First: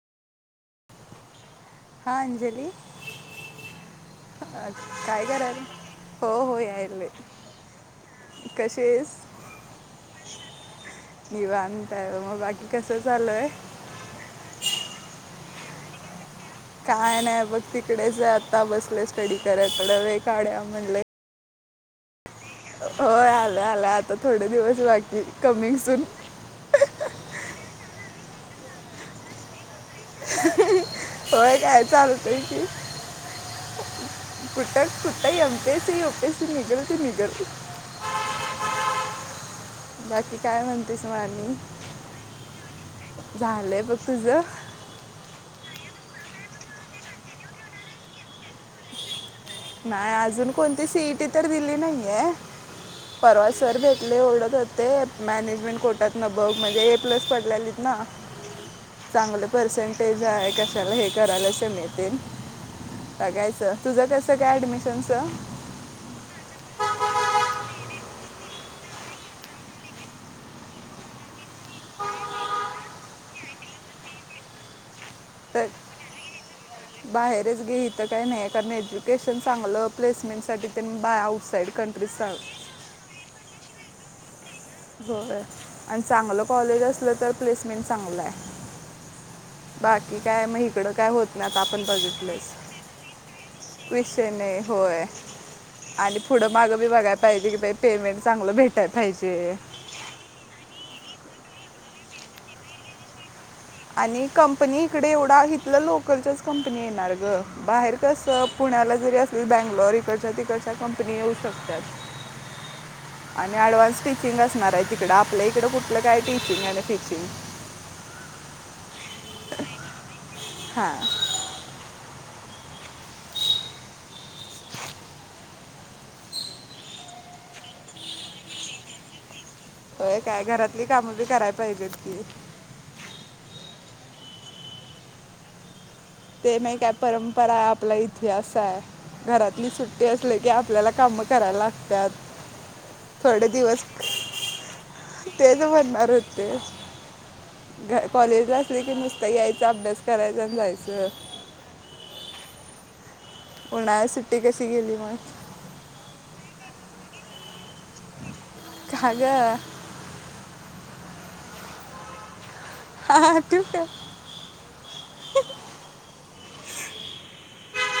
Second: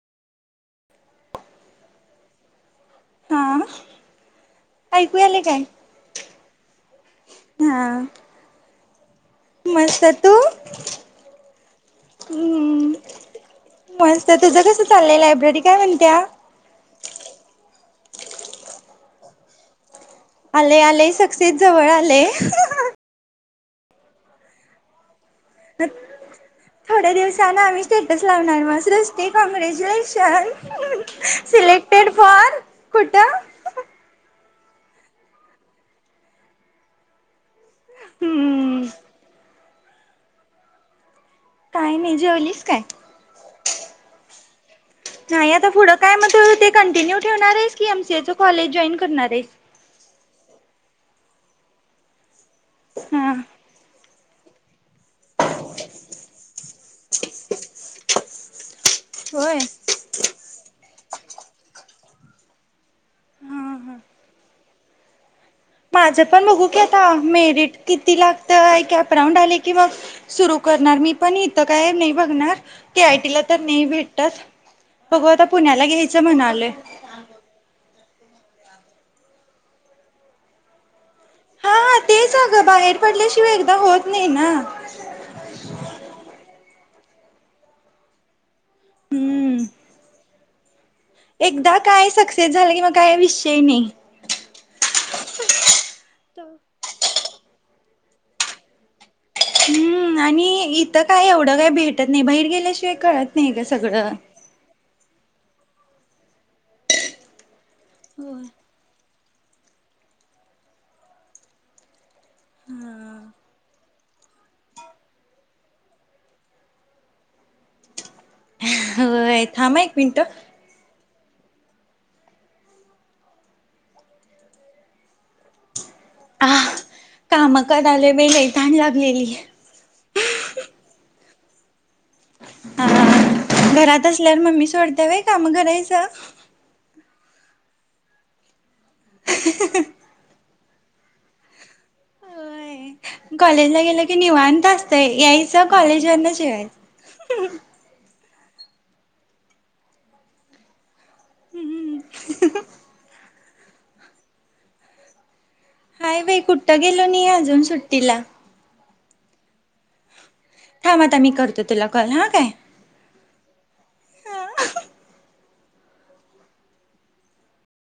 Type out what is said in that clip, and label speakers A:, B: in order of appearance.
A: हा अंजली
B: हा
A: अ,
B: ऐकू आले
A: करायला
B: काय
A: हो हो यायले
B: हा
A: कशी आहेस
B: मस्त तू्
A: निवांत आहे मग बाकी कसं चालू आहे
B: मस्त तुझ कस चाललंय लायब्ररी [unintelligible] [unintelligible] काय म्हणत्या
A: काय नाही बघ तिकडेच आता बसले स्टडी करत काढ्या
B: आले
A: म्हणले
B: आले ते जवळ आले
A: होय आलं आलं आता थोडे दिवस बाकी कमिंग सून
B: थोड्या दिवसान आम्ही स्टेटस लावणार म रस्ते काँग्रेज ान
A: होय काय
B: सिलेक्टेड
A: चालतंय
B: फॉर
A: की
B: कुठं [unintelligible]
A: कुठं कुठं एमपीएससी यूपीएससी निघाल ती निघलं
B: हम्म
A: बाकी काय म्हणतेस
B: काय नाही जेवलीस काय?
A: झालंय बघ तुझ
B: नाही आता पुढं काय मणत ते कंटिन्यू् ठेवणार आहेस की एमसीए च कॉलेज जॉईन करणार आहेस
A: नाही अजून कोणती सीट तर दिली नाहीये
B: हा.
A: परवा सर भेट ले एओढत होते मॅनेजमेंट कोर्टात न बघ म्हणजे ए प्लस पडलेलीत ना चांगलं
B: होय.
A: पर्सेंटेज आहे का चला हे करायलाच मिळते सगायचं
B: हा हा
A: तुझं कस [unintelligible]
B: माझं पण बघू की आता मेरिट किती लागत क अपराऊंड आले की बघ सुरू करणार मी पण इथं काय नाही बघणार ते आयटीला तर नाही भेटत बघू आता
A: तर
B: पुण्याला घ्यायचं म्हणाले
A: बाहेरच घे इथं काय नाही आहे कारण एज्युकेशन चांगलं प्लेसमेंट सासाठी त्यां
B: हा हा तेचगं बाहेर पडल्याशिवाय एकदा होत नाही ना
A: ब आणि चांगलं कॉलेज अस आपलं तर प्लेसमेंट चांगलं आहे
B: हम्म
A: बाकी काय मही का होत नाही
B: एकदा
A: आपण
B: काय
A: बघितल
B: सक्सेस झालं कि मग काय विषय नाही
A: [unintelligible] विषय नाही होय आणि पुढ माग बी बघा पाहिजे कि पेमेंट चांगलं भेटाय पाहिजे
B: ह आणि इथं काय एवढं काय भेटत नाही बाहेर गेल्याशिवाय कळत नाही का सगळं
A: आणि कंपनी इकडे एवढा हिथलं लोकलच्याच कंपनी येणार ग बाहेर कस
B: होय
A: पुण्याला जरी अस तुही बँंगलोरीकडच्या तिकडच्या कंपनी येऊ शकतात
B: हम्म
A: आणि ऍडव्हान्स टीचिंग असणार आहे तिकडं आपल्या इकडं कुठलं काय टीचिंग आहे टीचिंग
B: [unintelligible] ह थांबा एक मिनटं
A: हां
B: हा काम क आले मी लै तहान लागलेली आहे
A: होय काय घरातली कामं बी कराय पहिगट
B: ह घरात असल्या मम्मी कोणत्या वेळी काम करायचं
A: ते नाही काय परंपरा आपला इतिहास आहे घरातली सुट्टी असली की आपल्याला काम करा लाला
B: हो कॉलेजला गेलं की निवांत असत यास
A: तेच म्हणणार
B: कॉलेजवरण
A: होते
B: जे
A: घ- कॉलेजला असले की नुसत यायचा अभ्यास करायचा जाईल ज
B: हम्म हम्
A: उन्हाळ्या सुट्टी कशी गेली मग
B: हाय बाई कुठं गेलो नाही अजून सुट्टीला.
A: कागं
B: थांबता मी करतो तुला कॉल हा काय
A: हा त का